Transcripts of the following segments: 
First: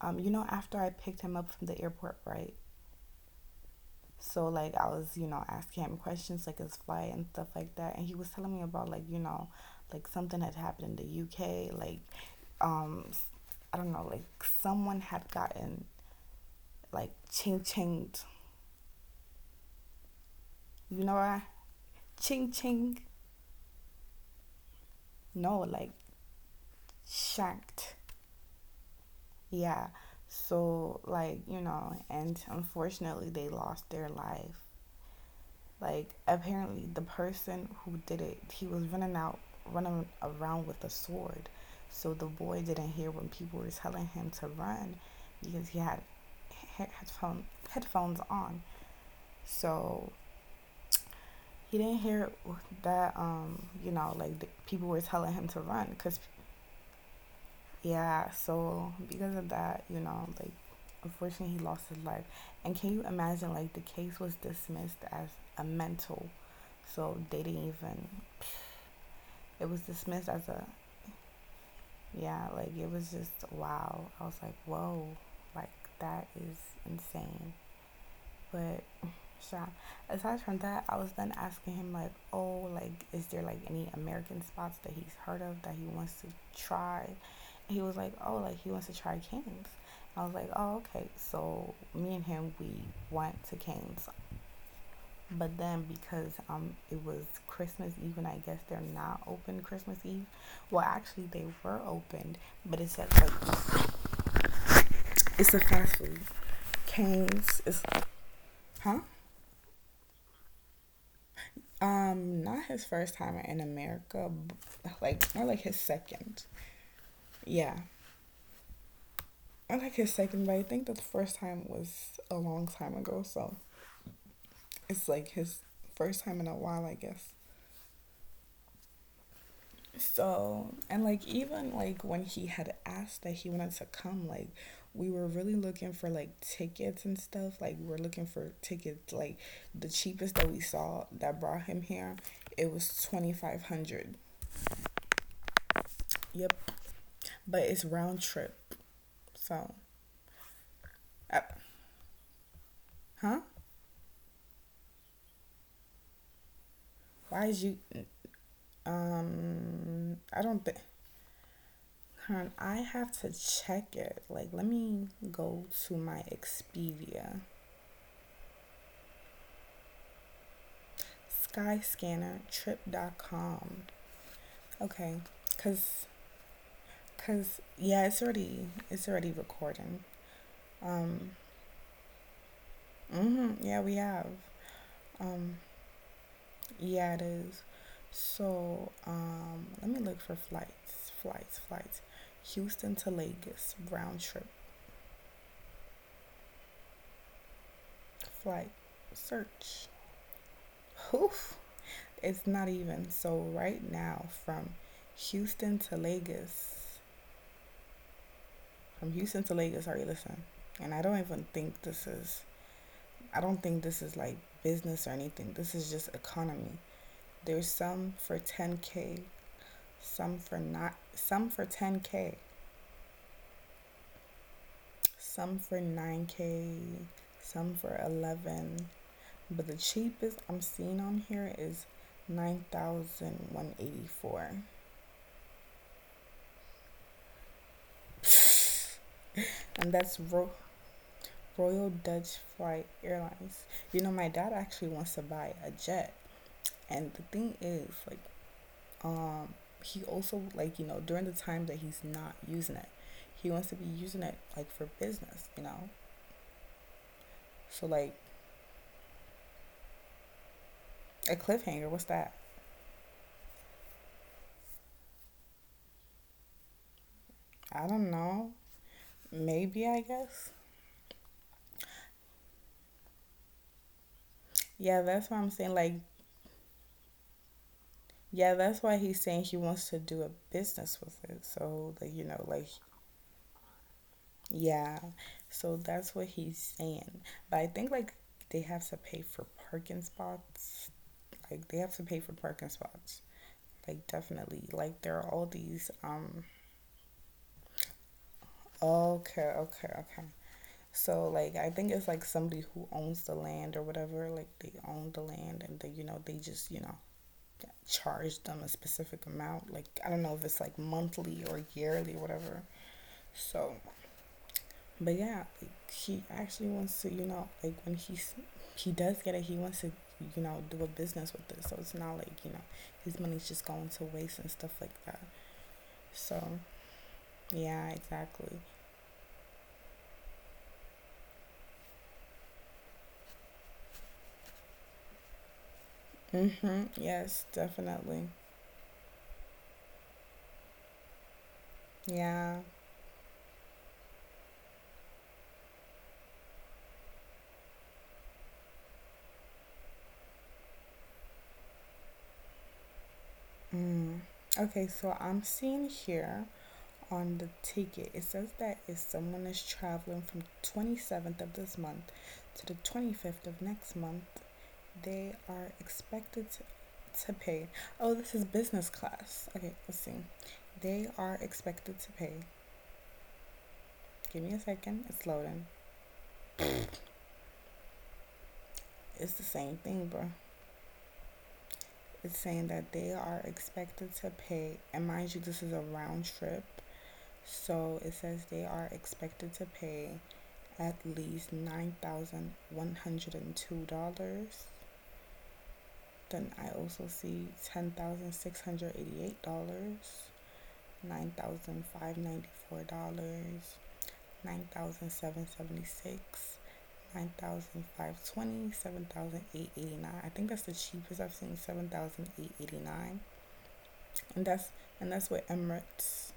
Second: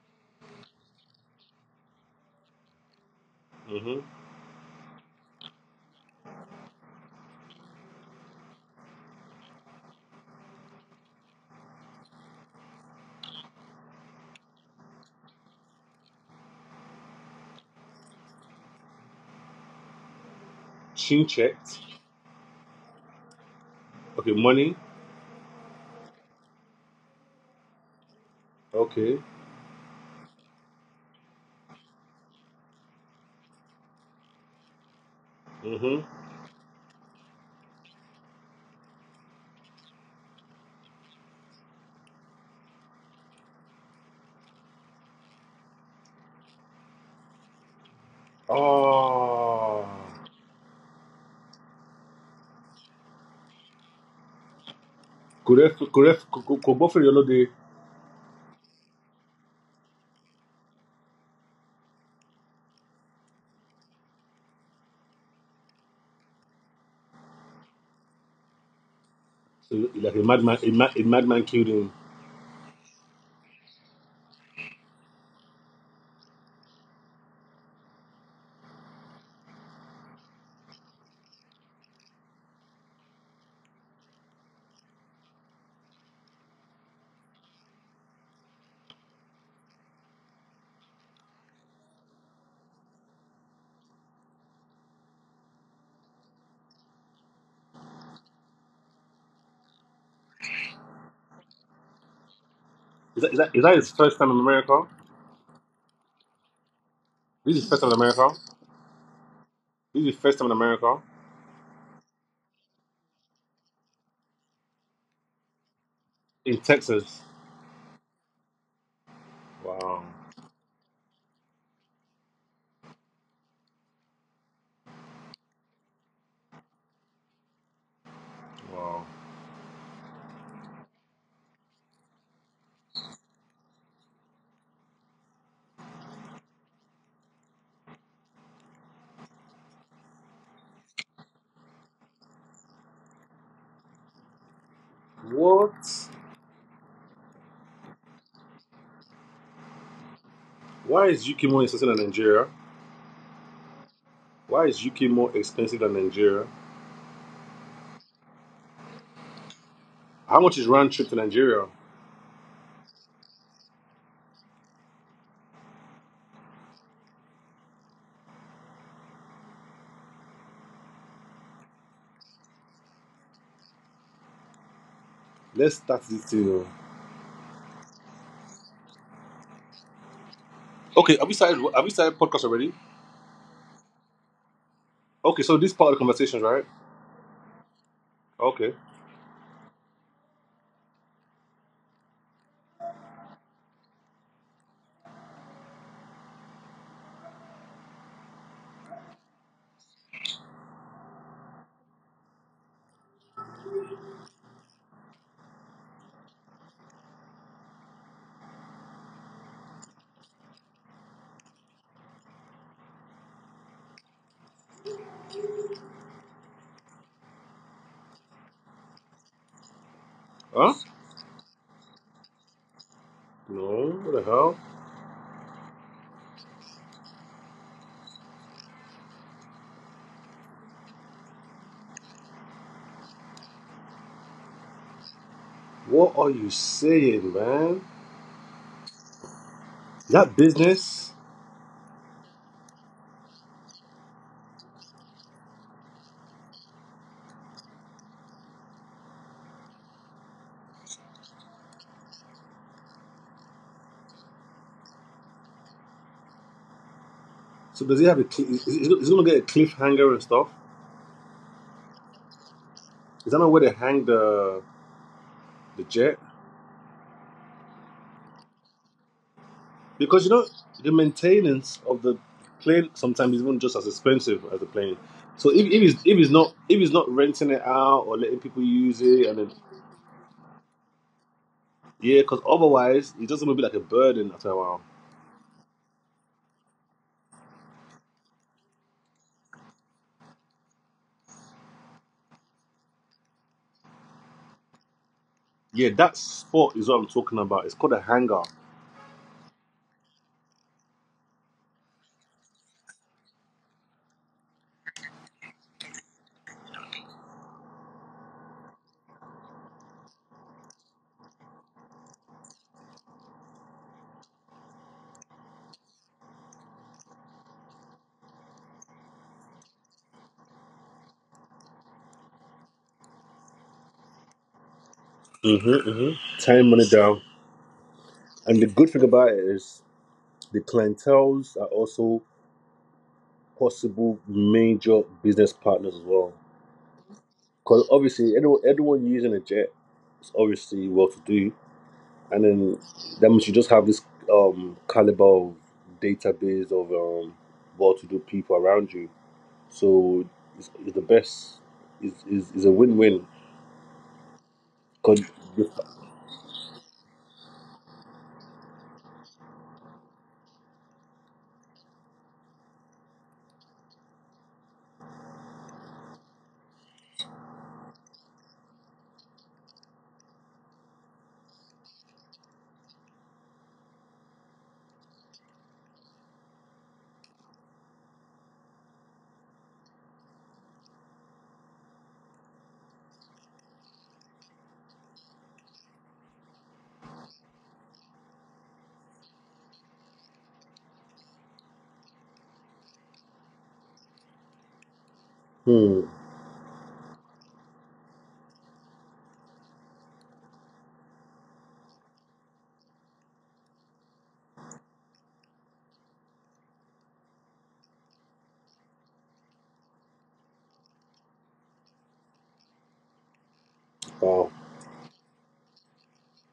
after I picked him up from the airport, right? Mm-hmm. So like I was, asking him questions like his flight and stuff like that, and he was telling me about like like something had happened in the UK, like, um, I don't know, like someone had gotten like ching chinged, you know, Shoe what? checked. Ching ching, Okay, money. no, like shanked. Okay. Yeah. So, like, and unfortunately, they lost their life. Mm-hmm. Like, apparently, the person who did it, he was running around with a sword. So the boy didn't hear when people were telling him to run because he had headphones on. Oh. So he didn't hear that, like the people were telling him to Kuref, run Kuref, because Kobofre Yolode. yeah, so because of that, like unfortunately he lost his life. And can you imagine, like the case was dismissed as a mental. So they didn't even, it So, was like a dismissed madman, as a, a, mad a madman killed him. yeah, like it was just wow. I was like, "Whoa." Like that is insane. But sure. Aside from that, I was then asking him like, oh, like, is there like any American spots that he's heard of that he wants to try? And he was like, oh, like he wants to try Canes. I was like, oh, okay. So me and him, we went to Canes, but then because it was Christmas Eve and I guess they're not open Christmas Eve. Well, actually they were opened, but it's Is at that, is, that, is that like his first time in America? it's a fast food. This is his Canes first time in is, America. huh? This is his first time in America. Not his first time in America, like more like his second. In Texas. Yeah, I Wow. like his second, but I think the first time was a long time ago, so it's like his first time in a while, I guess. Wow. So and like even like when he had asked that he wanted to come, like we were really looking for like tickets and stuff. Like we're looking for tickets, like the cheapest that we saw that brought him here, it was 2,500. What? Yep, but it's round trip, so Why is UK Uh, more expensive than Nigeria? huh? Why is UK more expensive than Nigeria? Why is you? How I much is don't round think. trip to Nigeria? Hon, I have to check it. Like, let me go to my Expedia, Skyscanner, Trip.com. Okay, Let's start cause, this thing. Oh. cause yeah, it's already recording. Okay, have we Um, started? Have we started podcast already? yeah, we have. Okay, so Um, this part of the conversation, right? yeah, it is. Okay. So, let me look for flights, flights, flights. Houston to Lagos round trip flight search. Oof. It's not even. So right now from Houston to Lagos, from Houston to Lagos, are you listening? And I don't even think this is, I don't think this is like business or anything. This is just economy. There's some for 10K, some for Huh? not some for 10K, No, what the hell? some for 9K, some for 11. But the cheapest I'm seeing on here is 9,184. What are you saying, man? And Is that's that business? Royal Dutch Flight Airlines. You know, my dad actually wants to buy a jet, and the thing is, like, he also like during the time that he's not using it, he wants to be using it like for business. You know, So so does it have a? like Cl- Is it gonna get a cliffhanger and stuff? a cliffhanger. What's that? Is that not where they hang the jet? I don't know. Maybe, I Because you know guess. the maintenance of the plane sometimes is even just as expensive as the plane. Yeah, that's So what if I'm if saying. it's, Like, if it's not if it's not renting it out or letting people yeah, that's use why it, he's and then saying he wants to do a business with it. So yeah, that, because you know, like otherwise it doesn't gonna be like a burden after a while. yeah. So that's what he's saying. But I think like they have to pay for parking spots. Like they have to pay for parking spots. Like definitely. Like there are all Yeah, these that spot is what I'm talking about. It's called a hangar. okay, okay, okay. So like I think it's like somebody who owns the land or whatever, like they own the land and they just, charge them a specific amount. Like I don't know if it's like monthly or yearly or whatever. So but yeah, like, he actually wants to, you know, like when he does get it, he wants to, you know, do a business with it. So it's not like, you know, his money's just going to waste and stuff like that. Mm-hmm. Hmm. So Time on it down. yeah, And the exactly. good thing about it is the clientels are also possible major business partners as well. Mhm. Yes, Because obviously, definitely. anyone using a jet is obviously well to do. And Yeah. then that means you just have this caliber of database of well to do people around you. So it's the best, it's a win win. Mm. Okay, Because, so I'm seeing here on the ticket, it says that if someone is traveling from 27th of this month to the 25th of next month, they are expected to pay. Oh, this is business class. Okay, let's see. They are expected to pay. Give me a second. It's loading. It's the same thing, bro. It's saying that they are expected to pay. And mind you, this is a round trip. So it says they are expected to pay at least $9,102. hmm, Then I also see $10,688, $9,594, 9,776, 9,520, I think that's the cheapest I've seen, 7,889. wow. And that's with Emirates.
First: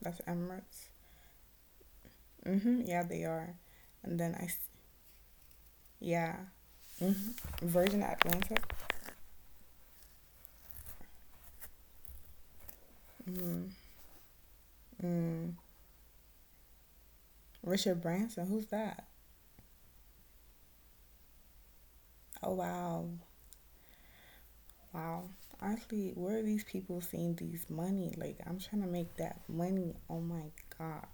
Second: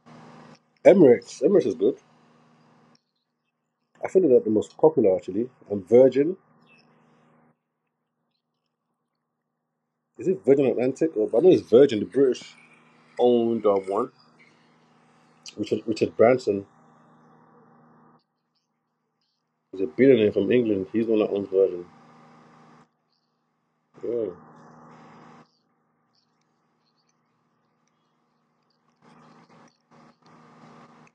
That's Emirates. Emirates is good. Mhm. Yeah, they are. I And think then they're I, the most popular actually, and Virgin. yeah. Mhm. Virgin Atlantic. Is it Virgin Atlantic? Or I know it's Virgin, the British owned Mm. One. Mm. Richard Branson Richard Branson, who's that? is a billionaire from England. He's the one that owns Virgin. Oh, wow. Yeah. Wow. Honestly, where are these people seeing these money? Like I'm trying to make that money. Oh my god.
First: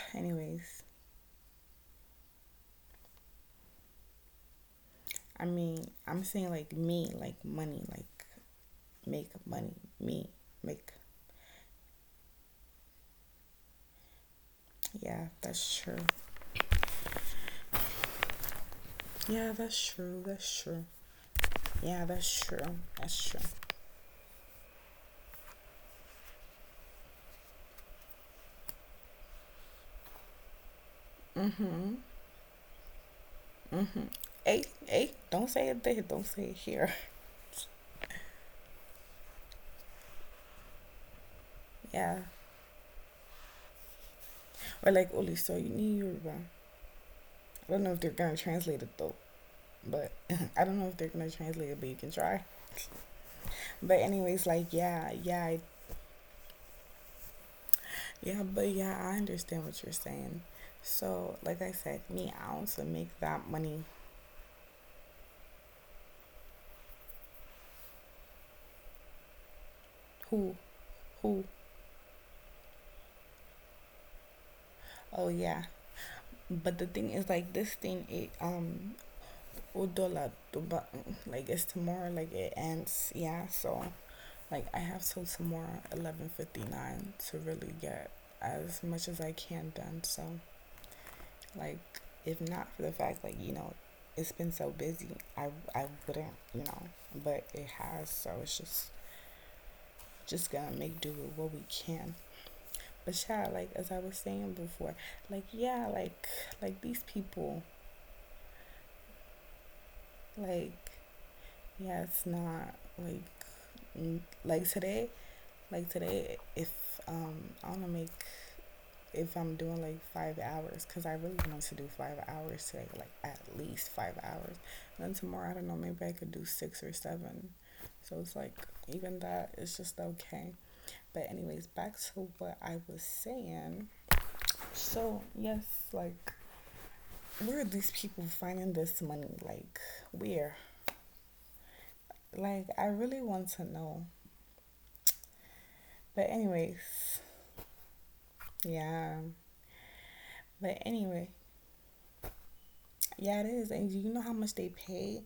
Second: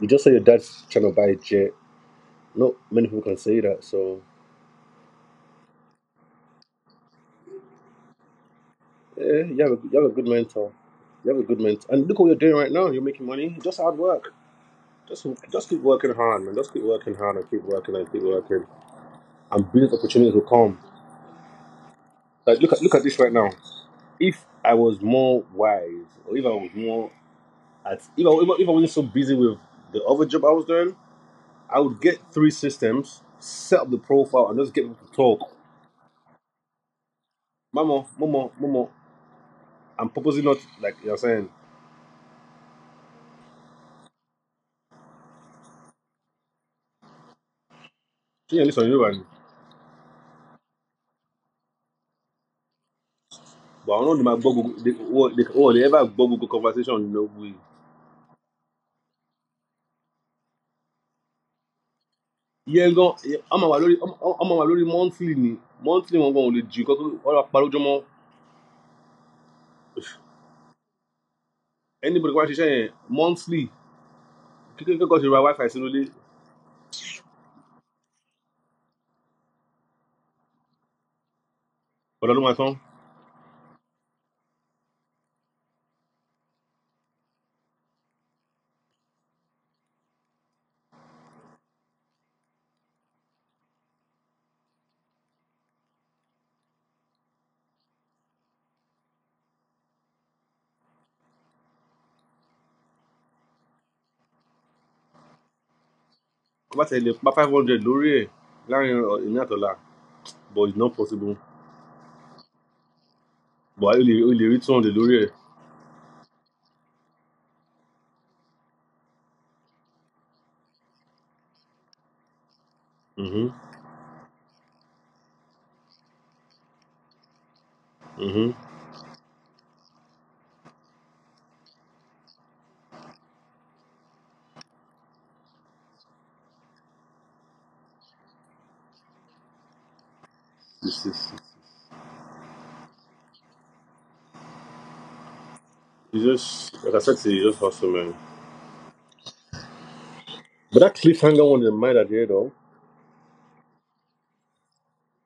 You just say your Anyways, dad's trying to buy a jet. Not many people can say that. So I mean, I'm saying like me, like money, like yeah, make you have money, a, you have a good me mentor. make. You have a good mentor. And look what you're doing right now. You're making money. Just hard work. Just Yeah, just that's keep true. working hard, man. Just keep working hard and keep working and keep working. Yeah, And that's business true. opportunities will That's come. true. Yeah, that's true. Like look at this That's right true. now. If I was more wise, or if I was more, I, if, I, if I if I wasn't so busy with the other job I was doing, I would get three systems, set up the profile, and Hey, just get them to hey, talk. don't say it there. Don't say it here. Mama, mama, mama. I'm purposely not like you're saying. Yeah. Or like Oli, so you need Yoruba. I don't know if they're gonna She ain't translate listen to it you, though. man. But I don't know if they're gonna translate it, but you can try. But I But don't know they might anyways, Google. like They, yeah, oh, they, yeah, oh, they ever have Google conversation. You know, we. yeah, but yeah, I understand what you're saying. So like I said, me, I also Yeah, go. make that I'm a money. lori. I'm a lori monthly ni. Monthly, wọn gan ò lè jù kọ́kọ́ ọ̀rọ̀ àparojọmọ. Who, who, Anybody kó bá ṣiṣẹ́ yẹn monthly. Kíkẹ́ kẹ́kọ̀ọ́ oh ṣe ra yeah, wifi sínú ilé. but the thing is, like this thing, it udola duba, like it's tomorrow, like Ọ̀dọ́ ló it máa tán. ends. Yeah, so like I have till tomorrow, 11:59, to really get as much as I can done. So like, if not for the fact, like you know, it's been so busy, I I wouldn't, you know, but it has. So it's just gonna make do with what we can. But yeah, like as I was saying before, like yeah, like Kó like bá these tẹ̀lé pa five people, hundred lórí ẹ̀ láàrin ìní àtọ̀la. But like it's not possible. yeah, it's not like, But I only like read on the today. lorry. Like today, if um, I want to make, if I'm doing like 5 hours, because I really want to do 5 hours today, like at Mm-hmm. least 5 hours. And then tomorrow, I don't know, maybe I could do six or seven. So it's Mm-hmm. like even that is just okay. But anyways, back to what I was saying. So yes, like where are these people finding this money? Like where? This is Like I really want to know. it's But just like I said anyways, to you, it's just hustle, man. yeah. But But that anyway, cliffhanger one in the mind at the end of yeah, it is. And you know how much they pay?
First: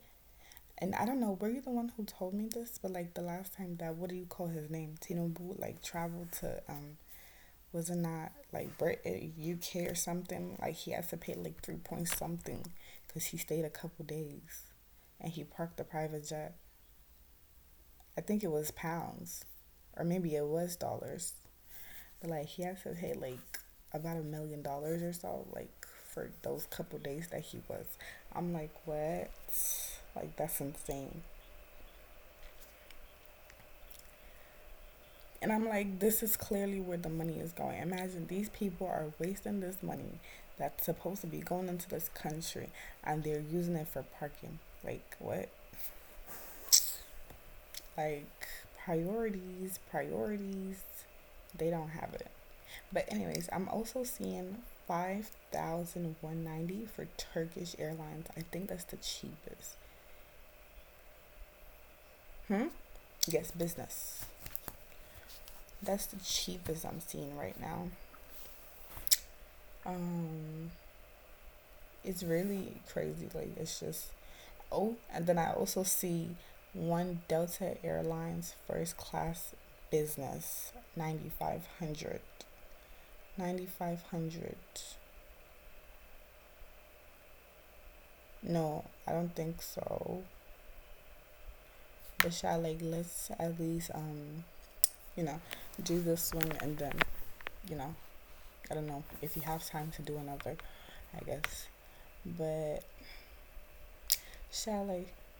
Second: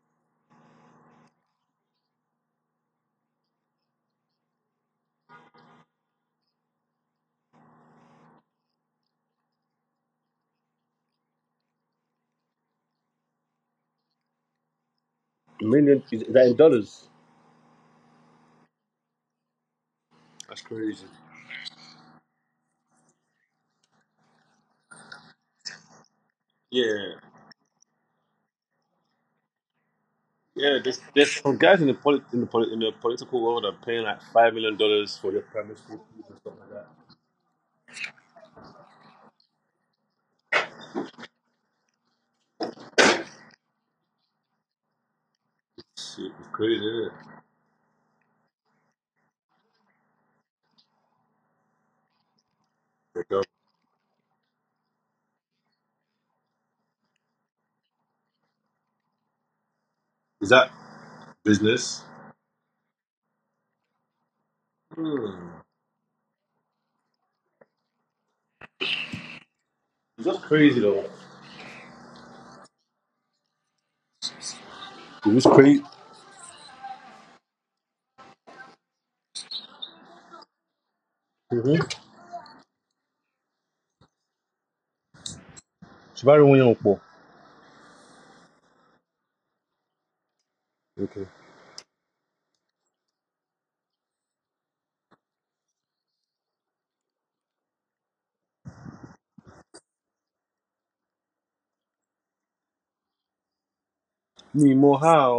And I don't know, were you the one who told me this? But like the last time that, what do you call his name? Tinubu, like traveled to, was it not like Brit, UK or something? Like he has to pay like three point something because he stayed a couple days and he a parked the million is private that in jet. dollars. I think it was pounds, or maybe it That's was crazy. dollars. But like he had to pay like about $1 million or so, like for those couple Yeah. days that he was. I'm like, what? Like that's Yeah, there's, insane. there's some guys in the polit- in the polit- in the political world are paying like $5 million for their And I'm primary like, school this fees is and stuff like clearly that. where the money is going. Imagine these people are wasting this money that's supposed to be going into this country and they're using it for parking. Like what? Shit, it's crazy, isn't Like priorities, priorities. They don't have it. But it? Yeah. anyways, I'm also seeing $5,190 for Turkish Airlines. I think that's the cheapest. Is that business? Hmm. Yes, business. Hmm. That's the cheapest I'm seeing right now. It's just Um, crazy though. it's really crazy. Like it's just, oh, and It then was I crazy. also see one Delta Airlines first class business ninety five Mm-hmm. hundred. Ninety five hundred dollars. Shibari Wonyanpo. No, I don't think so. Okay. But shall, like, let's at least you know, do this one and then, you know, I don't know if you have time to do another, I guess. But Mi ì mọ chalet, how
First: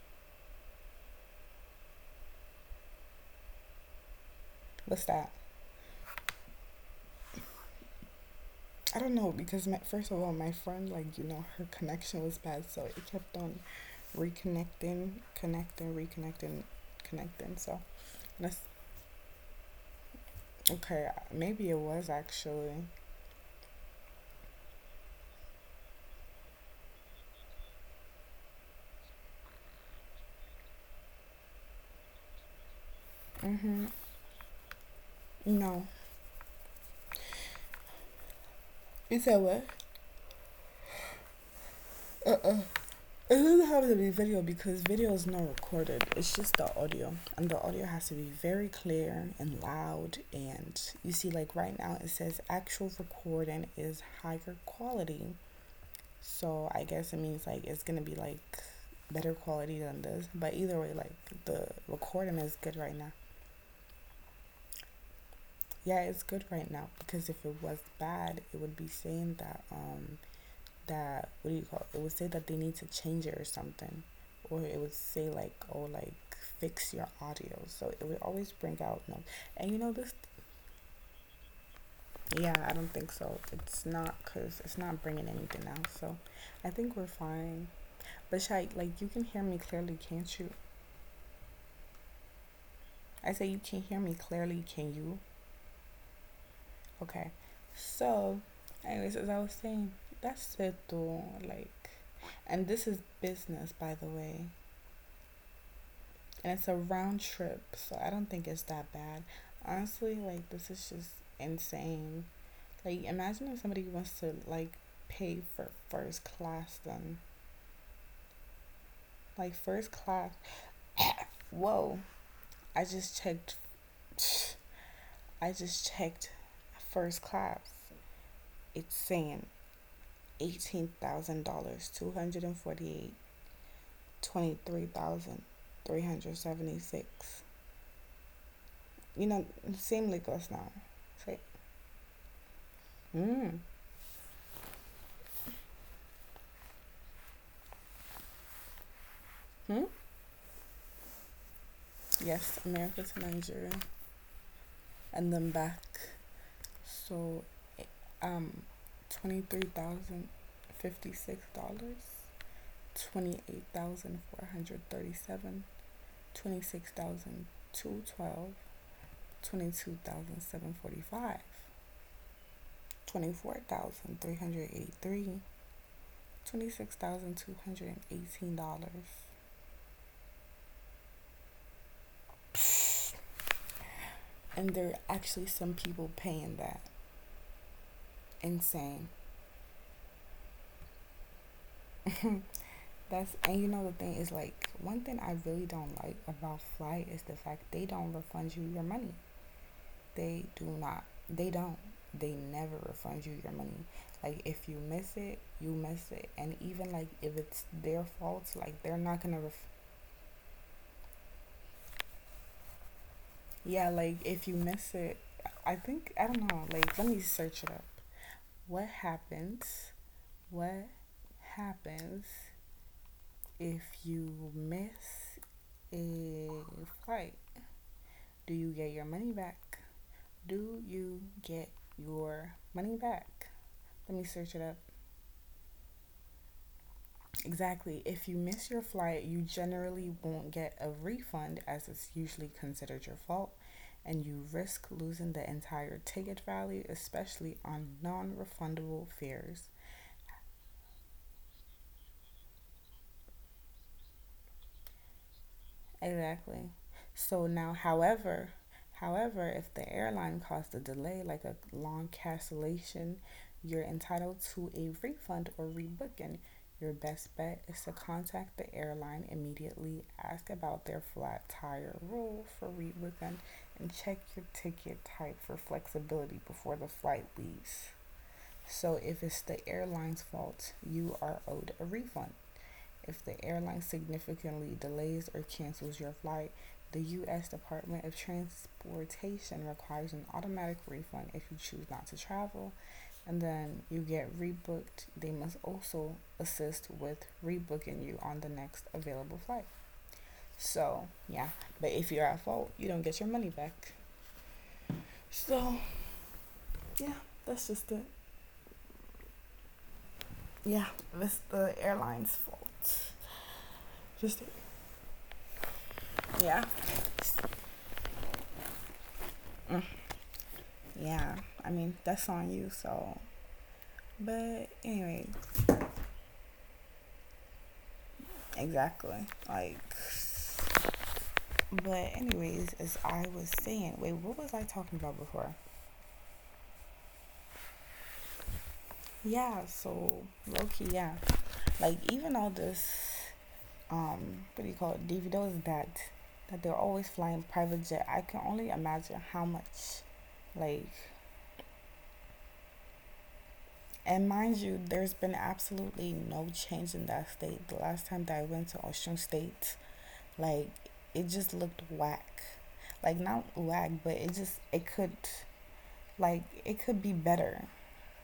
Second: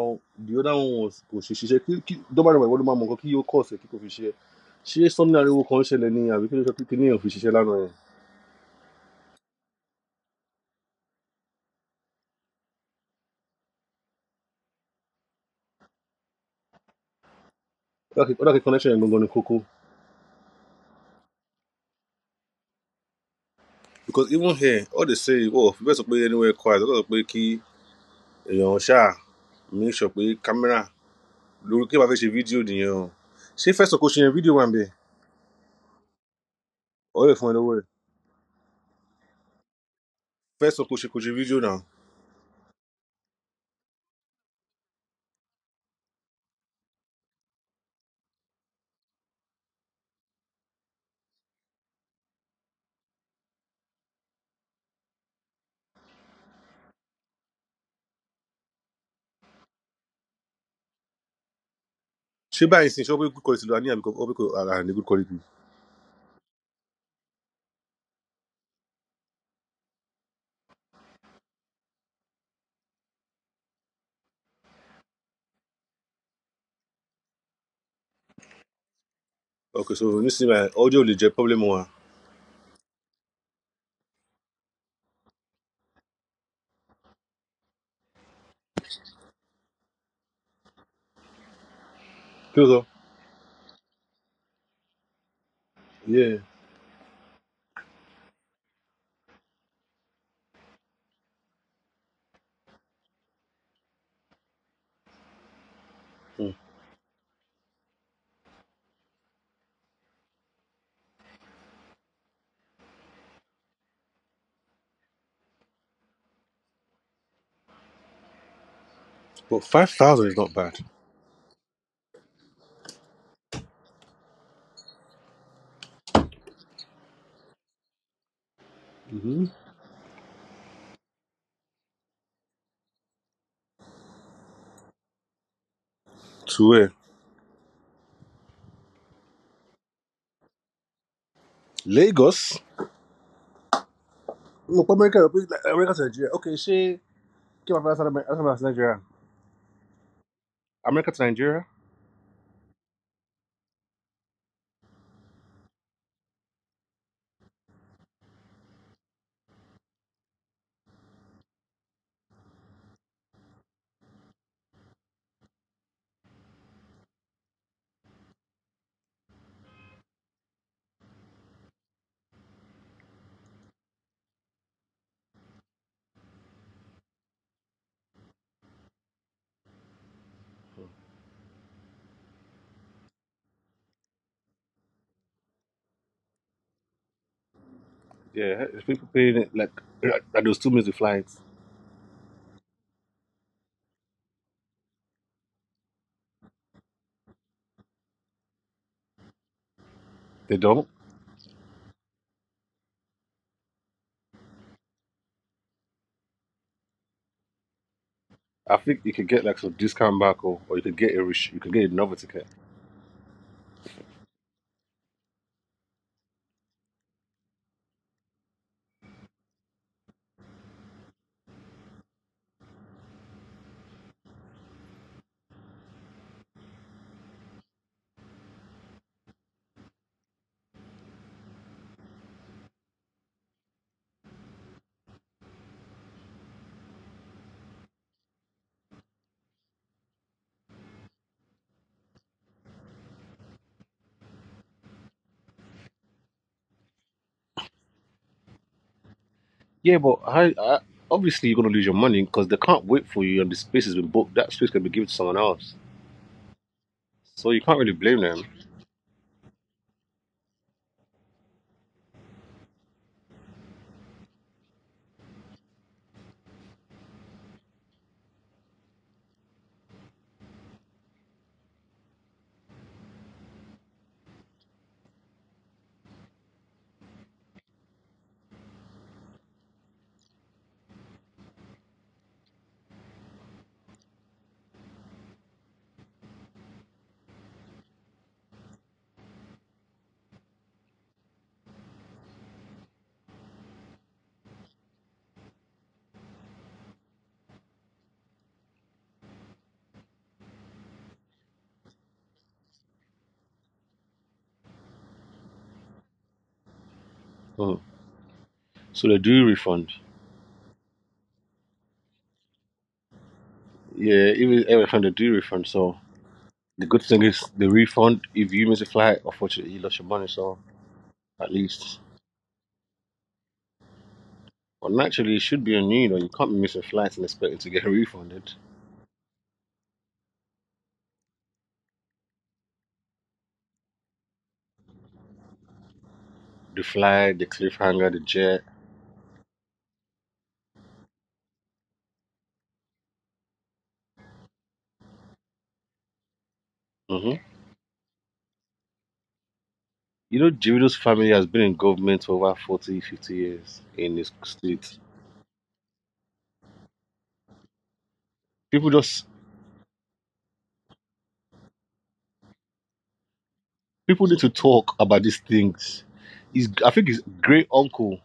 the other one was kò ṣe ṣiṣẹ́ kí kí dọ́bàdàn ìwọ́n ló máa mọ nǹkan kí yóò kọ̀ ọ̀sẹ̀ kí kò fi ṣe ṣé what's that? sọ́nà ariwo kan ń ṣẹlẹ̀ ni àbí kí ló sọ pé kí níyàn fi ṣiṣẹ́ lánàá yẹn I don't know because my, first of all, my friend, like you know, her connection was bad, so it kept on reconnecting, connecting, reconnecting, connecting. So ó that's dàkí connection yẹn gangan ni kókó. okay. Maybe it was, actually. Because even here all they say wọ́n ò fi bẹ́ẹ̀ sọ pé anywhere quiet wọ́n kàn sọ pé kí èèyàn ṣáà make sure pé camera lórí kí wàá fẹ́ ṣe fídíò nìyẹn o ṣé Mm-hmm. fẹ́sọ̀ kò ṣe yẹn fídíò wà ń bẹ̀ No, ọ̀rẹ́ fún ẹ lọ́wọ́ ẹ̀ you said what? fẹ́sọ̀ kò ṣe fídíò náà uh. It doesn't have to be video because video is not recorded. It's just the audio, and the audio has to be very clear and loud. And you see, like right now, it says actual recording is higher quality. So I guess it means like it's gonna be like better quality than this. But either way, like the recording is ṣé good báyìí right sìn ṣé now. ó pé good quality ló wà ní àbí ó pé kò ara ní good quality Yeah, it's good right now because if it was bad, it would be saying that what do you call it? It would say that they need to change it or something, or it would say like oh like fix your audio. So it would always bring out no. And you ok know so this. nísìnyí báyìí audio lè jẹ́ problem wa Yeah, I don't think so. It's not because it's not bringing anything out. So I think we're fine. But Shai, like you can hear me clearly, can't you? kí ló sọ. I say you can hear me clearly, can you? Yeah. Okay. So, anyways, as I was saying, that's it though. Like, and this is business, by the way, and it's Mm. a round trip, so I don't think it's that bad. Honestly, like this is just insane. Like imagine if somebody wants to like pay for first class then. Like But first class. 5,000 is not bad. Whoa, I just checked I just checked first class. It's saying Hmm. $18,000, 248, 23,000, dollars, three hundred seventy To where? six. You know, same like us now. It's like, Lagos? hmm, Look, America, like, America to Nigeria. Okay, she came from outside America, outside Nigeria. hmm, America to Nigeria. yes, America to Nigeria, and then back. So, eh, um, $23,056, 28,437, 26,212, twenty two thousand seven forty five, 24,383. $26,218. And there are actually some people paying that. Yeah, there's Insane. people paying it like, like those 2 minutes of flights. That's And you know the thing is like one thing I really don't like about flight is the fact they don't refund you your money. They They do don't. not. They don't. They never refund you your money. Like if you miss it, you miss it. And even like if it's their fault, like I they're think you not could gonna. get like Ref- some discount back, or you could get another ticket. yeah, like if you miss it, I think I don't know. Like let me search it up. What happens? What happens if you miss a flight? Do you get your money back? Do you get your money back? Let me search it up. Exactly. If you miss your flight, you generally won't get a refund as it's usually considered your fault, and you risk losing the entire ticket value, especially on non refundable fares. Yeah, but obviously you're gonna lose your money because they can't wait for you, and the space has been booked. That space can be given to someone else, Exactly. So so you now, can't really blame them. however, if the airline caused a delay, like a long cancellation, you're entitled to a refund or rebooking. Your best bet is to contact the airline immediately, ask about their flat tire rule for rebooking, and check your ticket type for flexibility before the flight leaves. So if it's the airline's fault, you are owed a refund. If the airline significantly delays or cancels your flight, the U.S. Department of Transportation requires an automatic refund if you choose not to travel, and then you get rebooked. They must also assist with rebooking you on the next available flight. So, yeah, but if you're at fault, you don't get your money back. So, yeah, that's Mm. just it. So they do refund. Yeah, that's the airline's fault. Yeah, Just, it. even every they do refund. So Yeah. the good thing is the refund. If you miss a flight, unfortunately, you Mm. lost your money. So Yeah, at I mean, least, that's on you, so but well, anyway, naturally, it should be on you. You know, you can't be missing flights and expecting to get refunded. exactly. Like, but anyways, as I was saying, wait, what was I talking about before? The flight, the cliffhanger, the jet. Yeah, so low key, yeah. Like even all this, um, what do you call it? DVDs that that they're always Hmm. flying private jet. I can only imagine how much, You know, like, Girito's family has been in government for over 40, 50 years in and this mind you, state. there's been absolutely no change in that state. The last time that I went to People Ocean just State, like, it just looked whack. Like not whack, but people it need to just it talk could about these things. like it I could think be his better, great uncle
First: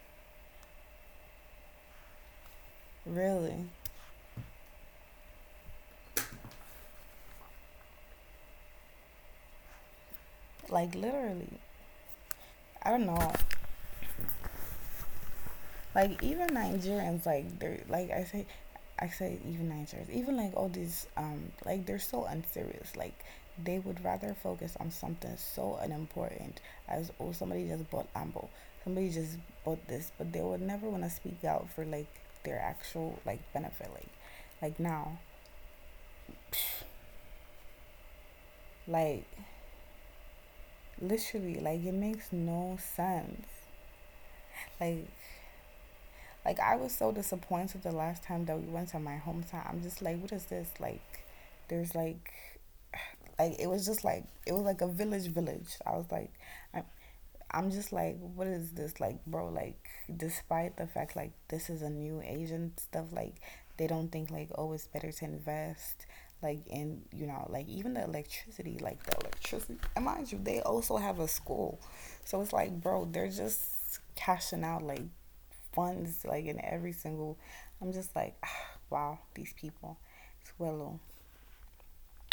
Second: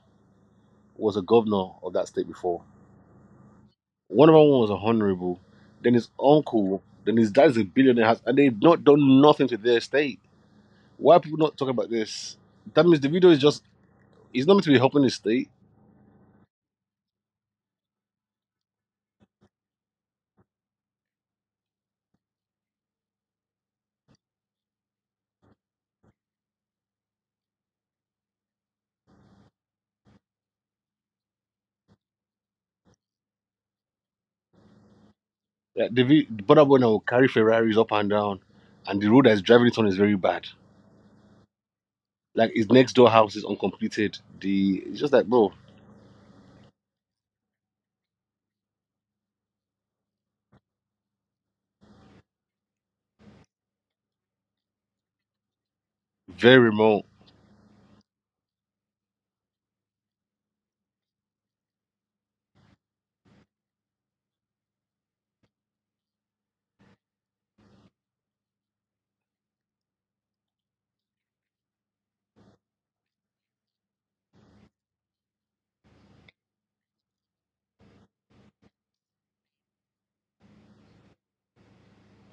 was a governor of that state before. really. One of them was a honorable, then his uncle, then his dad is a billionaire, has, and they've not done nothing to their estate. Like Why are people not literally, talking about this? That I means don't the video know. is just, it's not meant to be helping the state. Like even Nigerians, like they're like I say even Nigerians, even like all these like they're so unserious. Like they would rather focus on something so unimportant as oh somebody just bought ambo, somebody just bought this, but they would never want to speak out for like their actual like benefit. Like now, Like, the brother boy psh, now will carry Ferraris up and down, and the road like that he's driving it on is very bad. literally, like it makes Like, his no next door house is sense. uncompleted. The It's Like just like, bro, I was so disappointed the last time that we went to my hometown. I'm just like, what is this? Like, there's like it was just like it was like a village village. I was like, very I'm, remote. I'm just like, what is this like, bro? Like, despite the fact like this is a new Asian stuff, like they don't think like oh it's better to invest like in you know like even the electricity and mind you they also have a school, so it's like bro they're just cashing out like funds like in every single I'm just like ah, wow these people it's willow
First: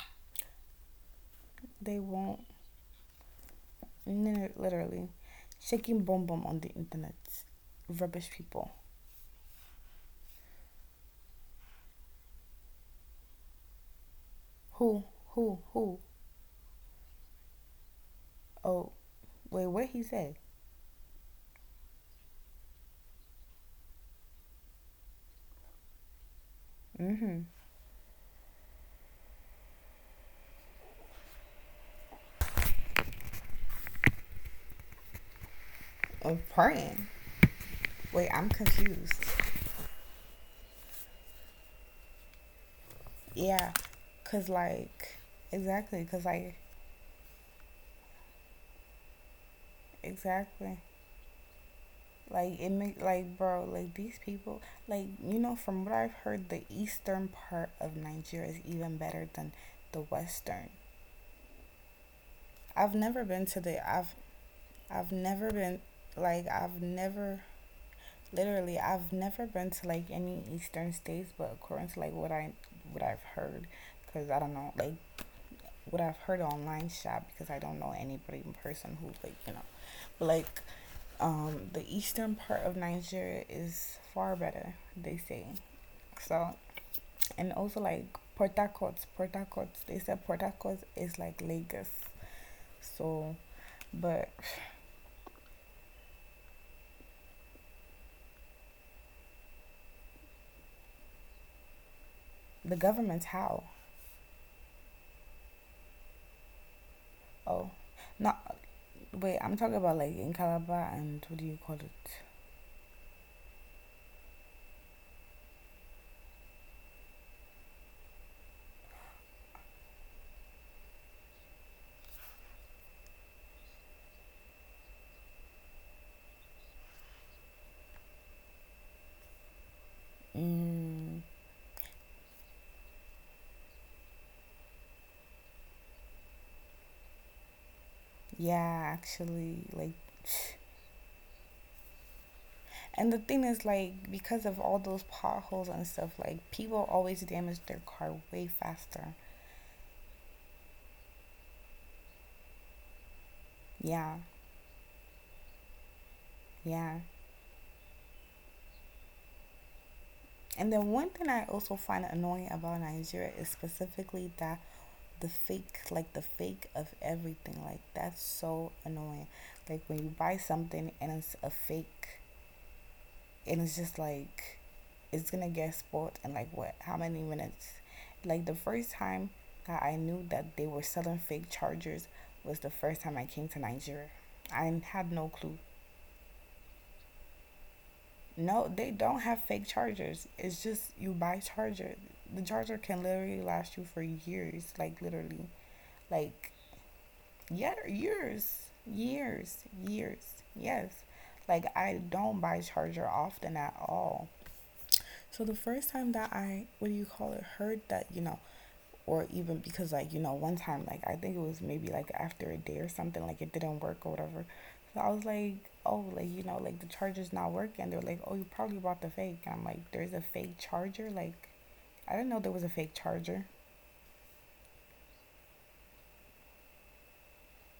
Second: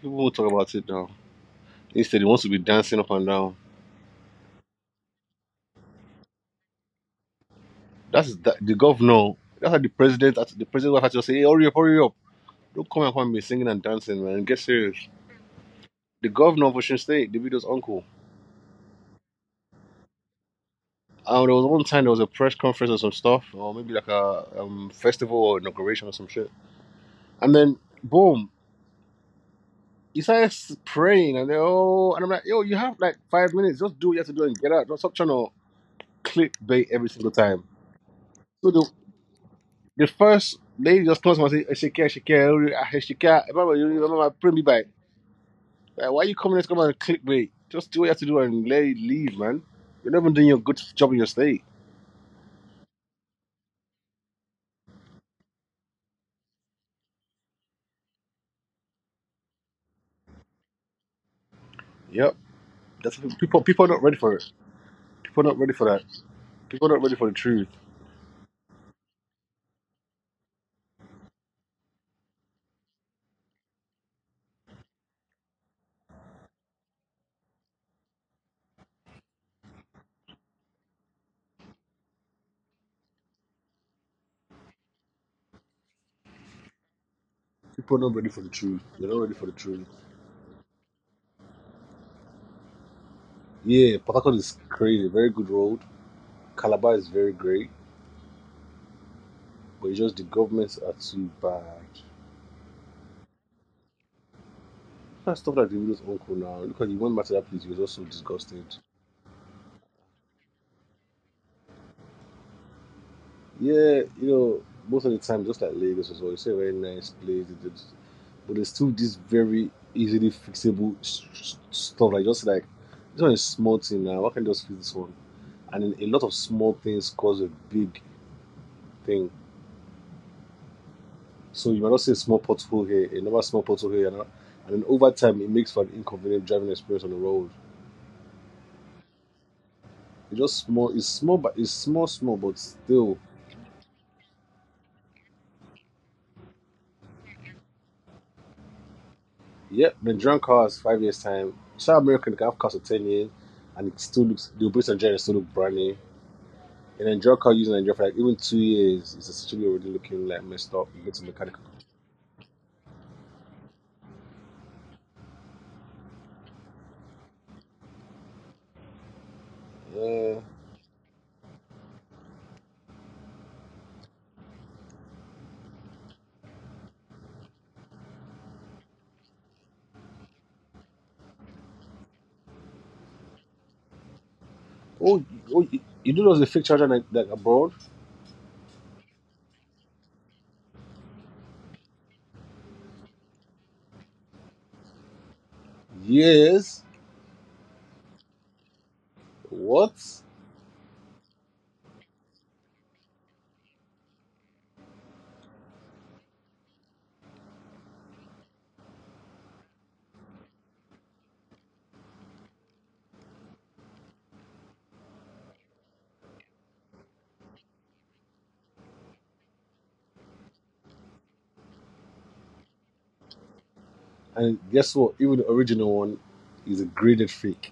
People won't talk about it now. they Instead, he won't. wants to be dancing up and down. No, literally. Shaking bum bum on the internet. Rubbish That's that, people. the governor. That's how the president will have to say, hey, hurry up, hurry up. Don't come and find me singing and dancing, man. Get serious. Who, who, who? The governor of Ocean State, Davido's uncle. Oh, wait, what he said? There was one time there was a press conference or some stuff, or maybe like a festival or inauguration or some shit. Mm hmm. And then, boom, he started praying, and then, oh, and I'm like, yo, you have like 5 minutes. Just do what you have to do and get out. Don't stop trying to Of clickbait praying. every single time. Wait, I'm So the, confused. the first lady just comes and says, Shakira, Shakira, Shakira, Yeah, remember, you remember, cause bring me back. like, exactly, Why cause are you like, coming in to come and clickbait? Just do what you have to do and let it leave, man. You're not even doing your exactly. good job in your state. Like it make like bro like these people like you know from what I've heard the eastern part of Nigeria is even better than the western. Yep. I've That's never been to people. the People are not ready for it. I've People never are not ready been for that. like I've People are not ready for the never truth. literally I've never been to like any eastern states, but according to like what I what I've heard, because I don't know like what I've heard online shop because I don't know anybody in person who like you know like the eastern part of Nigeria is far better they say, so and also People are like not ready for the Port truth. Harcourt They're not Port ready for the Harcourt truth. they said Port Harcourt is like Lagos, so Yeah, Port but Harcourt is crazy. Very good road. Calabar is very great, but it's just the governments are too bad. the government's how Look at stuff like the widow's uncle now. Look at he went back to that place. oh He was also not disgusted. wait I'm talking about like in Calabar and what do you call it. Yeah, you know, most of the time, just like Lagos as well. It's a very nice place. It's but there's still this very easily fixable stuff. Like just like this one is small thing now. Why can just fix this one? And then a lot of small things cause a big thing. Mm, So you might not see a small pothole here, another small pothole here, and then over time it makes for an inconvenient driving experience on the road. yeah, actually, like, It's just small. It's small, but it's small, small, but and the still. thing is, like, because of all those potholes and stuff, like, people always damage their car way faster. Yep, the Nigerian cars 5 years time. South American can have cars for 10 years, and it Yeah, still looks the operation engine still look brand new. yeah. And then drug car using Nigeria for like even 2 years it's essentially already looking like And messed then up. one You go thing to I mechanical. also find annoying about Nigeria is specifically that the fake, like, the fake of everything, like, that's so annoying. Like, when Uh, you buy oh, something and it's a fake, and it's just like it's gonna get spoiled in like what how many minutes, like the first time that I knew that they were selling fake chargers was the first time I came to Nigeria. I had no oh, clue. you do those the fake charger like abroad? No, they don't have fake chargers, it's just you buy charger, the charger can literally last you for years, like literally, like Yes. yeah, years, years, What? years, yes, like I don't buy charger often at all. So the first time that I, what do you call it, heard that, you know, or even because like, you know, one time, like I think it was maybe like after a day or something, like it didn't work or whatever. So I was like, oh, like, you know, like the charger's not working. They're like, oh, you probably bought the fake. And I'm like, there's a fake charger? Like, I didn't know there was a fake charger. And guess what? Even the original one is a graded fake.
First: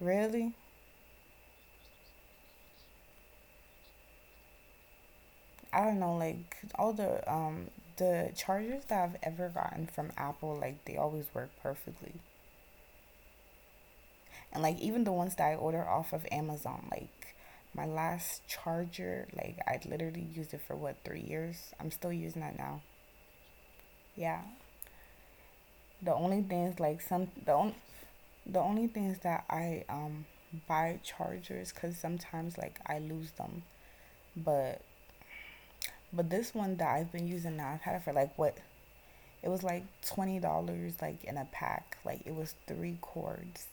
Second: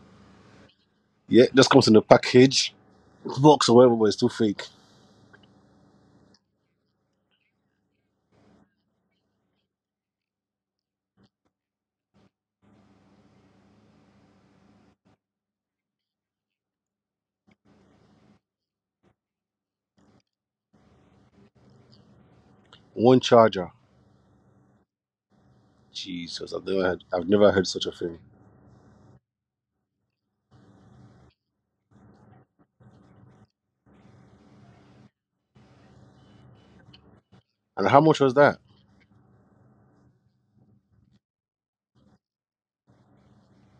Really? Yeah, it just comes in a package, box or whatever, but it's still fake. I don't know, like all the chargers that I've ever gotten from Apple, like they always work perfectly. And like even the ones that I order off of Amazon, like my last charger, like I literally used it for what 3 years. I'm still using that now. One charger. Yeah. The only Jesus, I've things never had, like I've some never heard such a thing. the only things that I buy chargers because sometimes like I lose them, but this one that I've been using now, I've And had how it for much was like that? what, it was like $20 like in a pack. Like it was three cords.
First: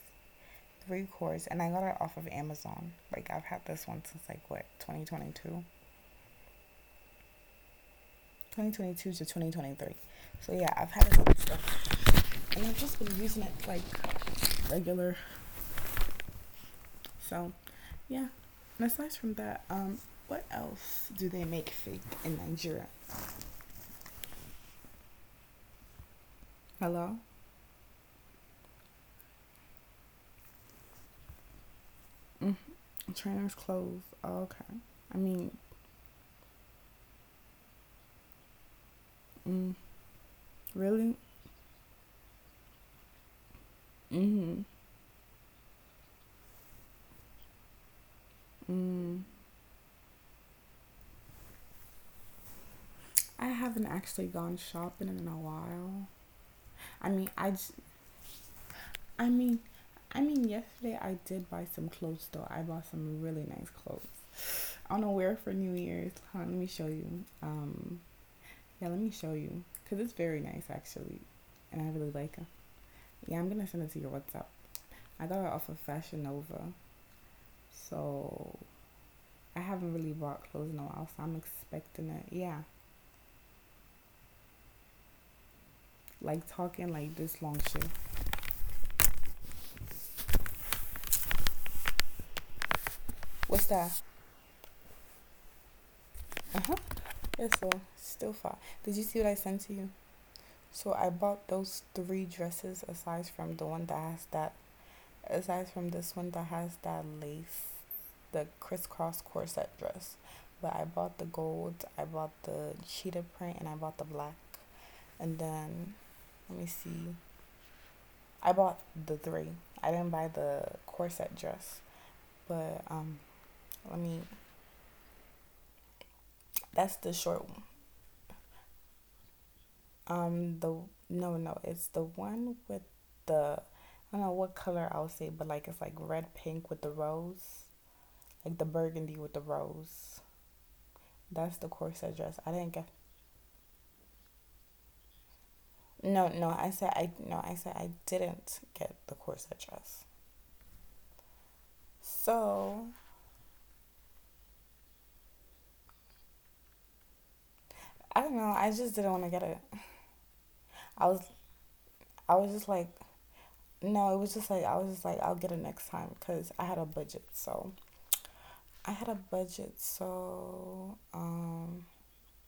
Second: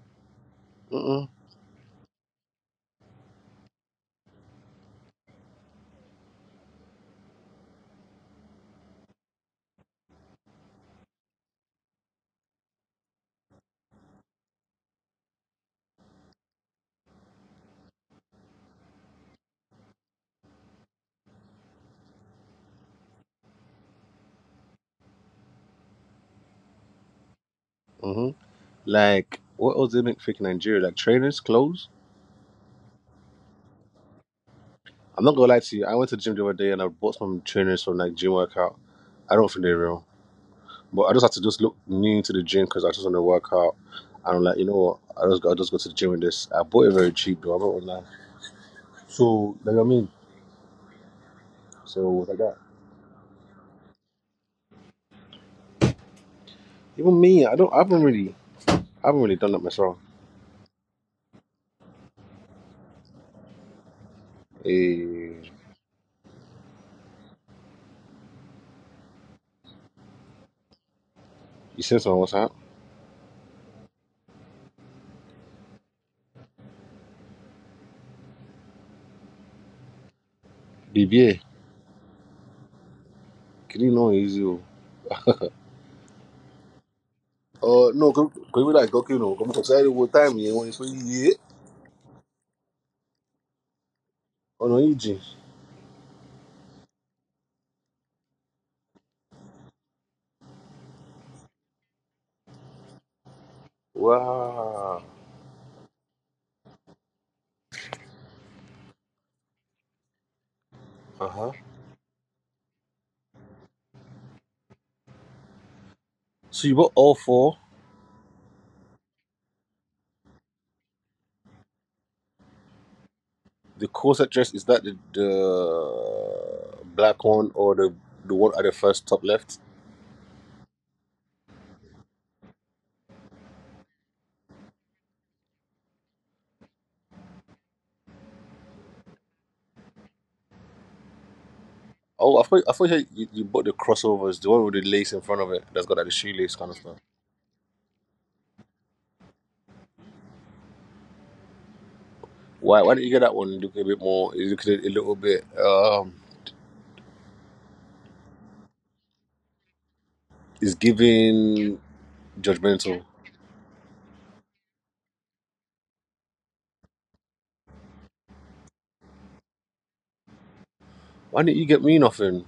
Three Mm-mm, cords and I got it off of Amazon. Like I've had this one since like what, 2022. 2022 to 2023. So yeah, I've had a lot of stuff, and I've just been using it like regular. So yeah. And aside from that, what else do they make fake in Nigeria? Hello, mm-hmm. Like, what else they make fake in Nigeria? Like trainers, clothes? mm, trainers, clothes. Oh, okay. I I'm not mean, gonna lie to you. I went to the gym the other day and I bought some trainers from like gym workout. I don't think they're mm, real, but I really? just had to just look new to the gym because I just want to work out. And I'm like, you Mm-hmm. know what? I just go to the gym with this. I bought it very cheap though. I'm not online. Mm. So so what I got? I haven't actually gone shopping in a while. I Even mean, me, I I j- don't. I haven't I really done mean, that myself. I mean, yesterday I did buy some clothes though. I bought some really nice clothes. I on a wear it Hey, for New Year's. Hold on, let me show you. Yeah, let me show you because it's very nice actually, and you I send really someone what's like it. up? Yeah, I'm gonna send it to your WhatsApp. I got it off of Fashion Nova, so I haven't really bought clothes in a while, so I'm BBA, expecting it. Yeah, can you know easy? Oh? like talking like this long shit. No, because we like okay, no, come to tell what time you want to see it What's that? on. Uh huh. Yeah, so still far. Did you see what I sent to you? So I bought those three dresses aside from the one that has that, Wow. aside from this one that has that lace, the crisscross corset dress. But I bought the Uh huh. gold, I bought the cheetah print, and I bought the black. And then, let me So you bought see. all four? I bought the three. I didn't buy the corset dress. But The let me. corset dress, is that the That's the black short one one. or the one at the first top left? The no, no, it's the one with the I don't know what color I'll say, but like it's like red pink with the rose, like the burgundy with the rose. That's the corset Oh, dress. I I didn't get thought you, you bought the crossovers, the one with the lace in front of it that's got like the no, no, shoelace I kind of said stuff. I no, I said I didn't get the corset dress. Why So why didn't you get that one? Look a bit more. It looked a little bit. I don't know. I just didn't want to get it. It's I was giving I was just like judgmental. no. It was just like I'll get it next time because I had a budget. So I had a budget. So Why didn't you get um me nothing?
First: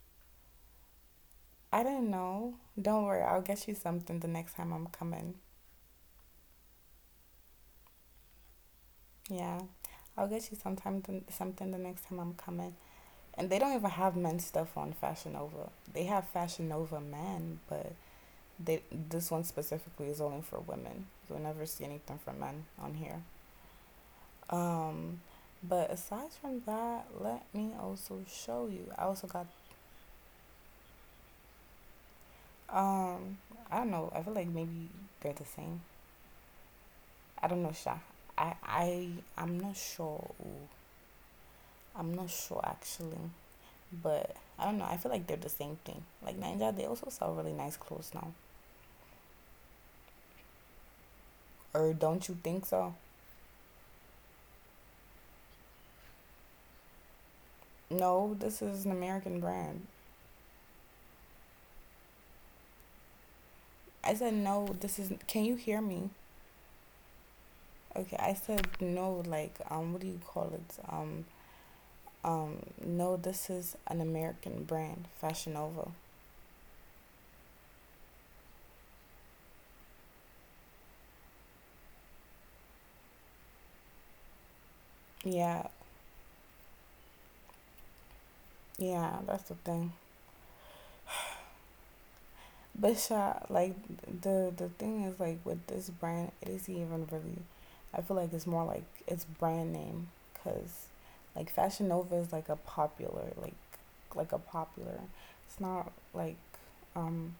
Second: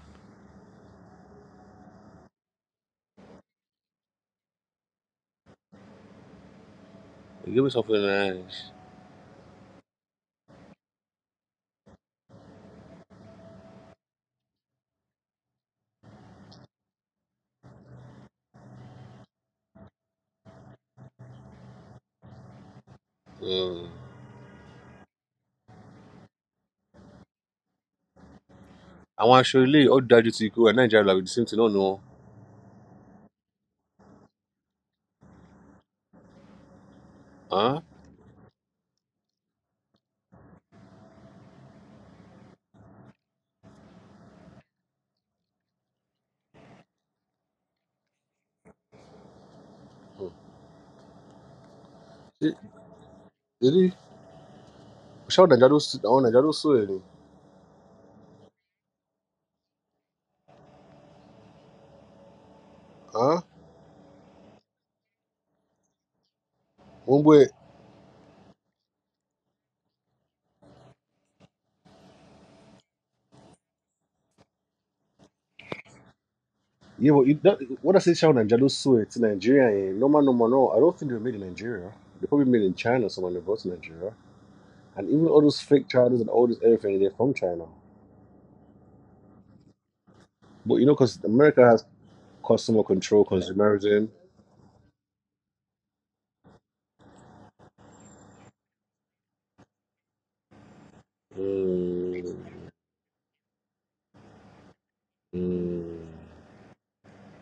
I didn't know. Don't worry. I'll get you something the next time I'm coming. You give me something nice. Yeah, I'll get you something the next time I'm coming. And they don't even have men's stuff on Fashion Nova. They have Fashion Nova men, but they this one specifically is only for women. You'll never see anything for men on here. Mm. Um, but aside from that, let me also show you. I I also want to got show you. Oh, daddy, to you and Nigeria like the same thing. No, no. um I don't know. I feel like maybe they're the same. I don't know, Huh? Sha. I I'm not sure. Ooh, I'm not sure actually, but I don't know. I feel like they're the same thing. Like Ninja, they also sell really nice clothes now. Hmm. Or don't you Did think so? did he? Show Nigeria. Oh, Nigeria. So. No, this is an American brand. Huh? I said no. This is. Can you hear me? Womwe. Okay, I said no, like, what do you call it? Um, no, this is an American brand, Fashion Nova. Yeah, but you, that, what I say, Sean and Jalusu, it's Nigeria. Eh? No man, no man, no. I don't think they were made in Nigeria. They probably made in China, someone they brought to Nigeria. And even all those Yeah, fake Chinese and all this everything, they're from China. yeah, that's the thing. But you know, because America has customer But control, sha, like consumerism. the thing is like with this brand, it isn't even really. I feel like it's more like it's brand name, cause like Fashion Nova is like a Mm, popular, like a popular. It's not mm. like um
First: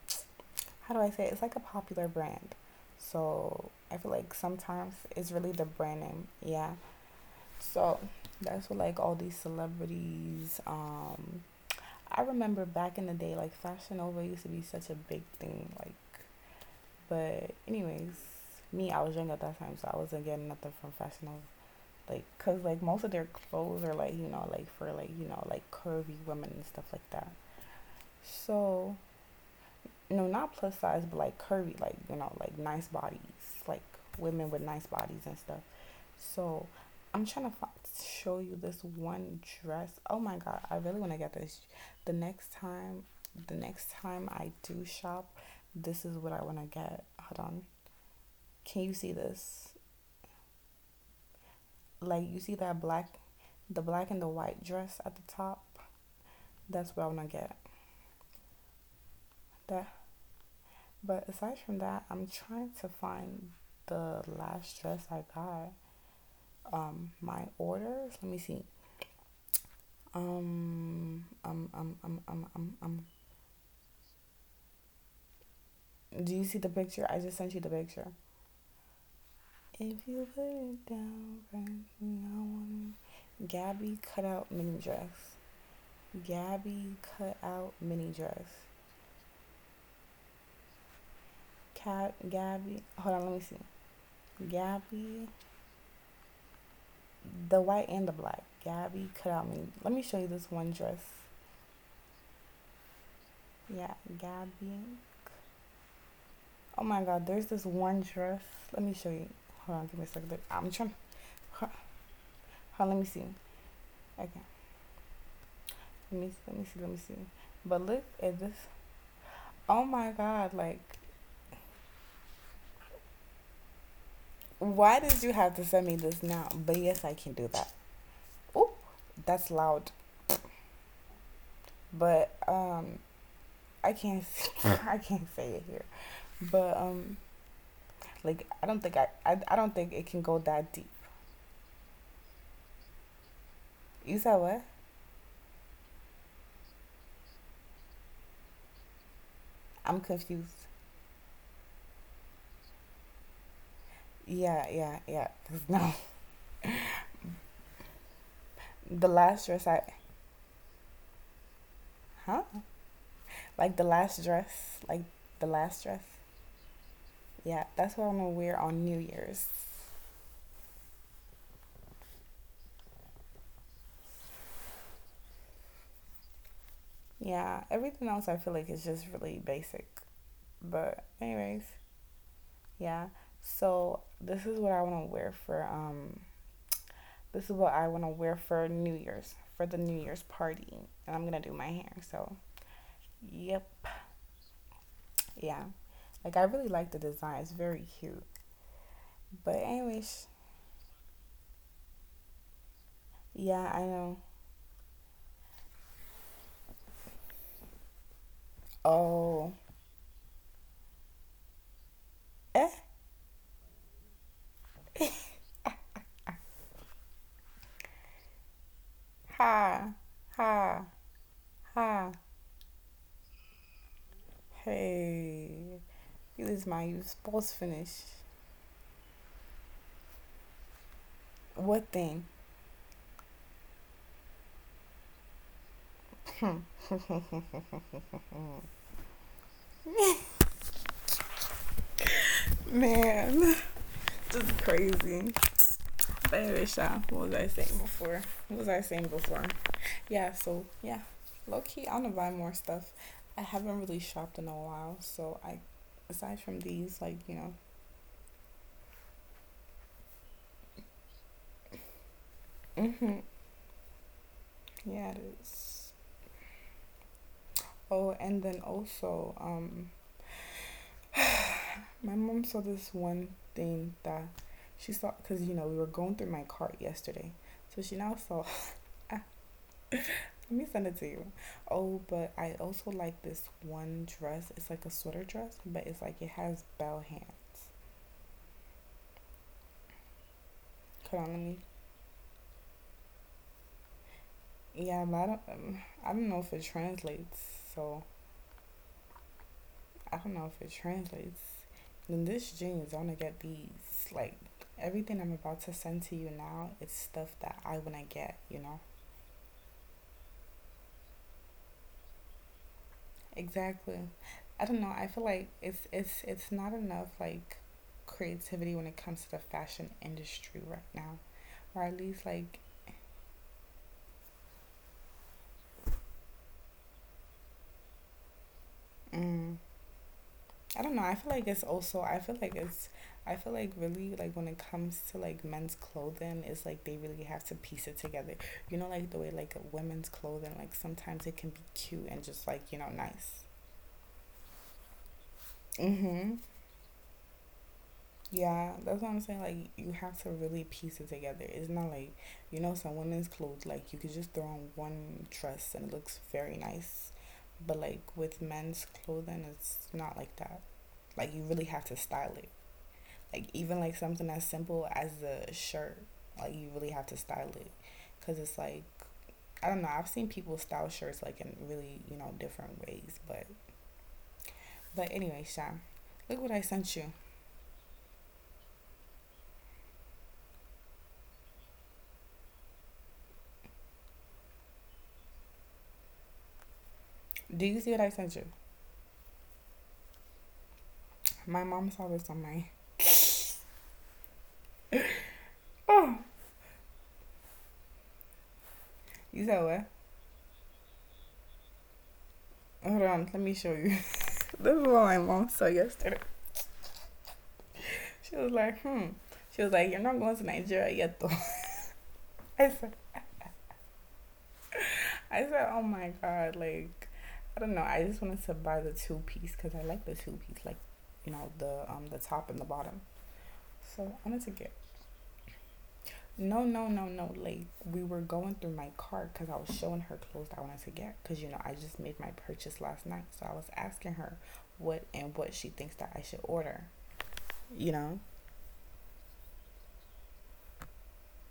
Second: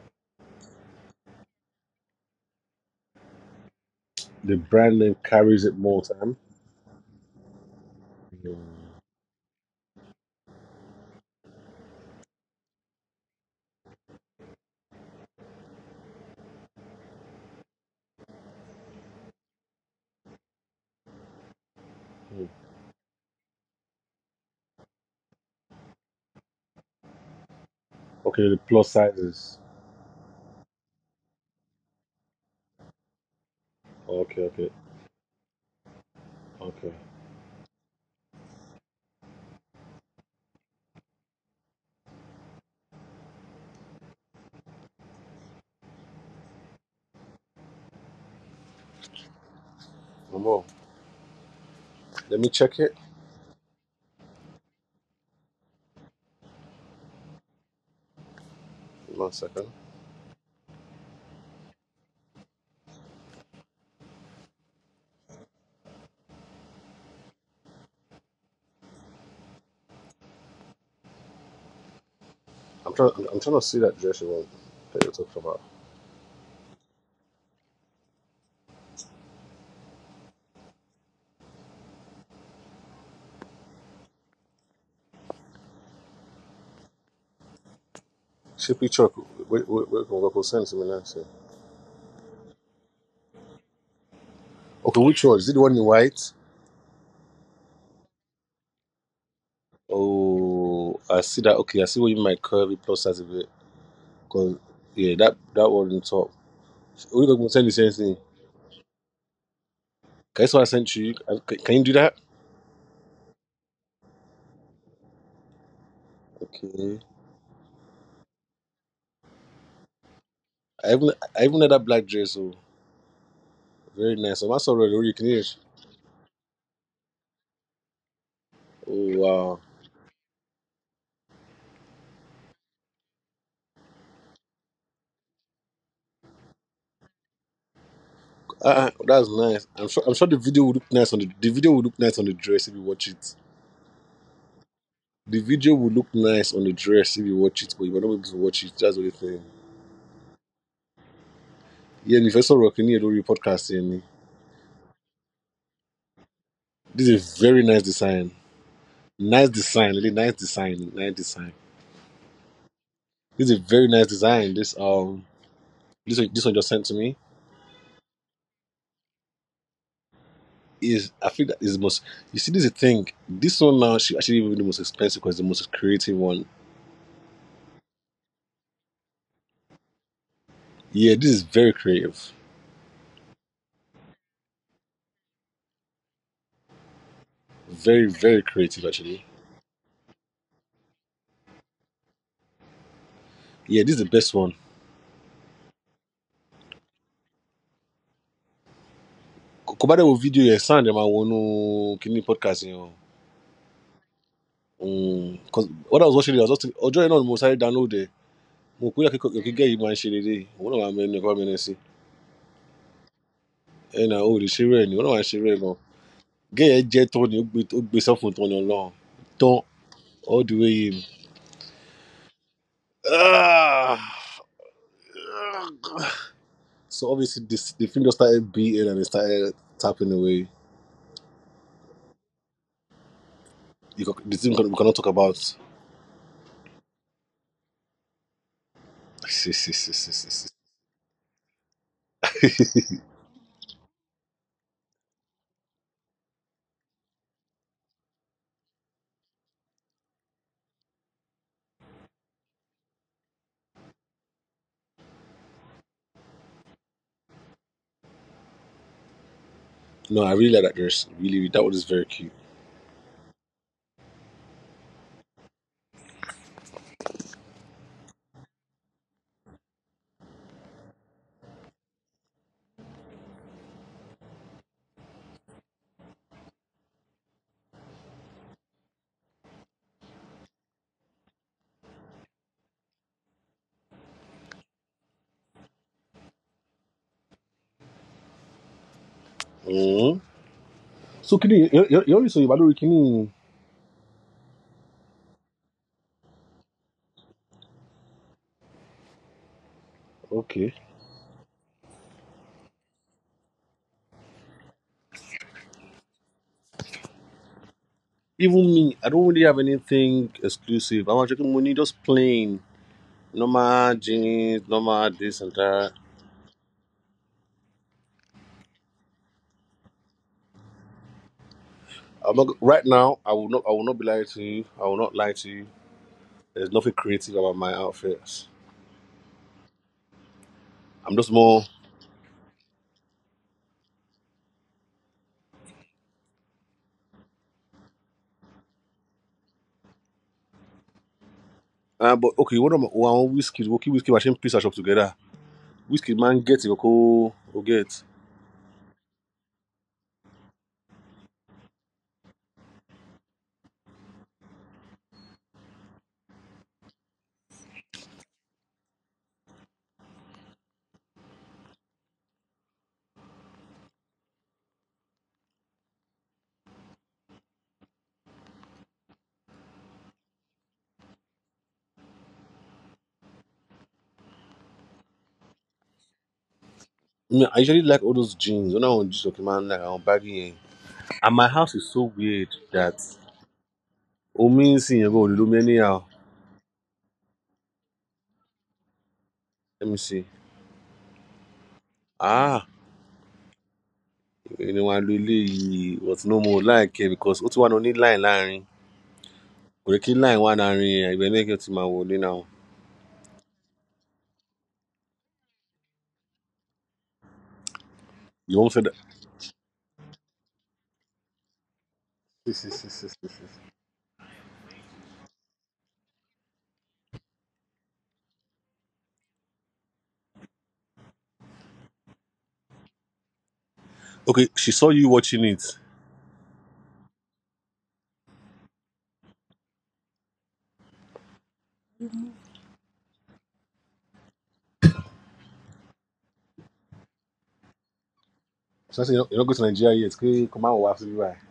how do I say it? It's like a popular brand. So I feel like The sometimes brand name it's really carries the it more brand name. time. Yeah. So that's what Mm, like all these celebrities. I remember back in the day, like Fashion Nova used to be such a big thing. Like, but anyways, me I was young at that time, so I wasn't getting nothing from Fashion Nova. Like, mm. cause like most of their clothes are like like for like like curvy women and stuff like that. Okay, the plus So sizes. no, not plus size, but like curvy, like like nice bodies, like Okay, women with okay, nice bodies and stuff. So okay. I'm trying to find, show you this one dress. Oh my god, I really want to get this. The next time, the next time I do shop, this is what I want to get. Hold on, can you see this? One more. Like you Let see me that check it. black, the black and the white dress at the top. That's what I want to get. One second. That. But aside from that, I'm trying to find the last dress I got my orders. Let me see. Um, um, um, um, um, um, um. I'm trying. I'm, trying to see that dress you want. That you're talking about. Do you see the picture? I just sent you the picture. If you put it down, friend, I want it. Gabby cut out mini dress. Gabby cut out mini dress. Shippy truck. Where can we go? Send it to me now, sir. Cat Gabby. Hold on, let me see. Okay, which Gabby, one? Is it the one in white? the white and the black. Gabby cut out mini. Let me show you this one Oh, dress. I see that. Okay, I see what you meant. Curvy plus size a bit. Yeah, Cause Gabby. yeah, that that one on top. Oh my We're God, there's gonna send this the same one thing. dress. Let me show you. Hold on, give me a second. Guess what I I'm trying sent to you? Can, hold can you do that? on, let me see. Okay, let me see, let Okay. me see. But look at this. Oh my God! Like, I even I even had that black dress. Oh, very nice. I'm also why already did can you hear. have to send me this now? But yes, I can do that. Oh, Oh that's wow, loud. But I can't. I can't say it here. But like, that's I nice. don't think it I'm can sure the go video that would look deep. nice on the video would look nice on the dress if you watch it. You said what? The video will look nice on the dress if you watch it, but you might not be able to watch it. That's the only thing. I'm confused. Yeah, and if I saw Rockin' here, do not podcast in. Yeah, yeah, yeah. 'Cause no, This is a very nice design. the last Nice dress I, design, really nice design, nice design. huh? This is a Like the very nice last design. This dress, like the last dress. This one just sent to me Yeah, that's what I'm gonna wear on New Year's. is I think that is the most. You see, this is the thing. This one now should actually even be the most expensive because it's the most creative one. Yeah, everything else I feel like is just really basic. But Yeah, this is anyways, very creative, yeah. So this is what I very wanna wear very for creative New actually. Year's, for the New Year's party. And I'm gonna do my hair, so yep. Yeah, this is the best one. Yeah. Like I really like the design, it's very cute. But Kò kò wo anyways, video ya sound ẹ̀ máa kíní podcast yẹn o yeah, I know. because when I was watching it, I was just ọjọ́ yẹn náà ni mo sáré download ẹ̀ mo kúrò kíkọ́ Oh, kíkẹ́ yìí máa ń ṣe dédé yìí. Òun náà máa mẹ́nu ẹ̀kọ́ mẹ́nu sí eh, ẹ̀nà ò lè ṣe rẹ̀ ni òun náà máa ń ṣe rẹ̀ gan gẹ́ yẹn jẹ́ tán ni ó gbé sọ́fún tán ni ọlọ́run tán ha, all the ha, way in. ha, Ah! hey, you lose my So use. obviously Balls this, the film finish. just started beating and it started tapping away. What thing? You can, the thing we cannot talk about. Man, just crazy. But anyway, Sha, what was I saying before? What was I saying before? Yeah, so yeah. Low key, I'm gonna buy more stuff. I haven't really shopped in a while, so I aside from these, like, you know, No, I really like that dress, really that one is very cute. yeah it is. Oh, and then also, my mom saw this one thing that she saw because you know we were going through my cart yesterday. So she now saw I let me send it to you. Oh, but I also like this one dress. It's like a sweater dress, but it's like it has bell hand. Mm. Hold So on, let kini me. yọrí sọ yorùbá lórí kini Yeah, but I don't. I don't know if it translates. So I don't know if okay. it translates. Then this jeans, I'm gonna get these. Like everything I'm about to send to you now, it's stuff that I wanna get. You Even know. me, I don't really have anything exclusive. I'm actually money just plain normal Exactly. jeans, I don't know. normal I feel this and like it's that. it's it's not enough like creativity when it comes to the fashion industry right now, or at least I'm not like. right now. I will not. I will not be lying to you. I will not lie to you. There's nothing creative about my outfits. Mm, I don't know. I'm I just feel like more. it's also. I feel like it's. I feel like really like when it comes to like men's clothing, it's like they really have to piece it together. You know, like the way like women's clothing, like sometimes it can be cute and But just okay, like one of you my know one nice. whiskey, okay, whiskey machine piece I shop together. Whiskey Mm-hmm. man get it, okay, go get. Yeah, that's what I'm saying. Like you have to really piece it together. It's not like you know some women's clothes like you could just throw on one dress and it looks very nice, but like with men's clothing, it's not like that. Like you really have to style it. Like even like something as simple as a shirt, like you really have to style it, cause it's like I don't know. I've seen people style shirts like in really you know different ways, but anyway, Sean, look what I sent you. Me, I usually like all those jeans. When I want jeans, okay, man, like I'm baggy. Eh. And my house is so weird that oh, me see you go, you do me anyhow. Do you see what I sent you? Let me see. My mom saw this on my. Ah. Ẹni wá lo eléyìí, Oh, but no mo like ẹ because ó ti wá lọ ní line láàrin. you said what? Kò yẹ kí line wà láàrin ẹ̀, ibẹ̀ náà kí ó ti máa wọlé now. Hold on, let me show you. This is what my mom saw yesterday. She was You won't like, say that. hmm. She was like, you're not going to Nigeria yet, though. I said, I said, oh my god, like I don't know. I just wanted to buy the two-piece because I like the two-piece, like you know the top and the bottom. So I wanted Okay, to get. she saw you watching it. She No, no, no, no. Like we were going through my cart because I was showing her clothes that I wanted to get because you know I just made my purchase last night, so I was asking her what and what she thinks that I should order. You know, said, you're not going to Nigeria yet. Kí kò máa wá síbí báyìí.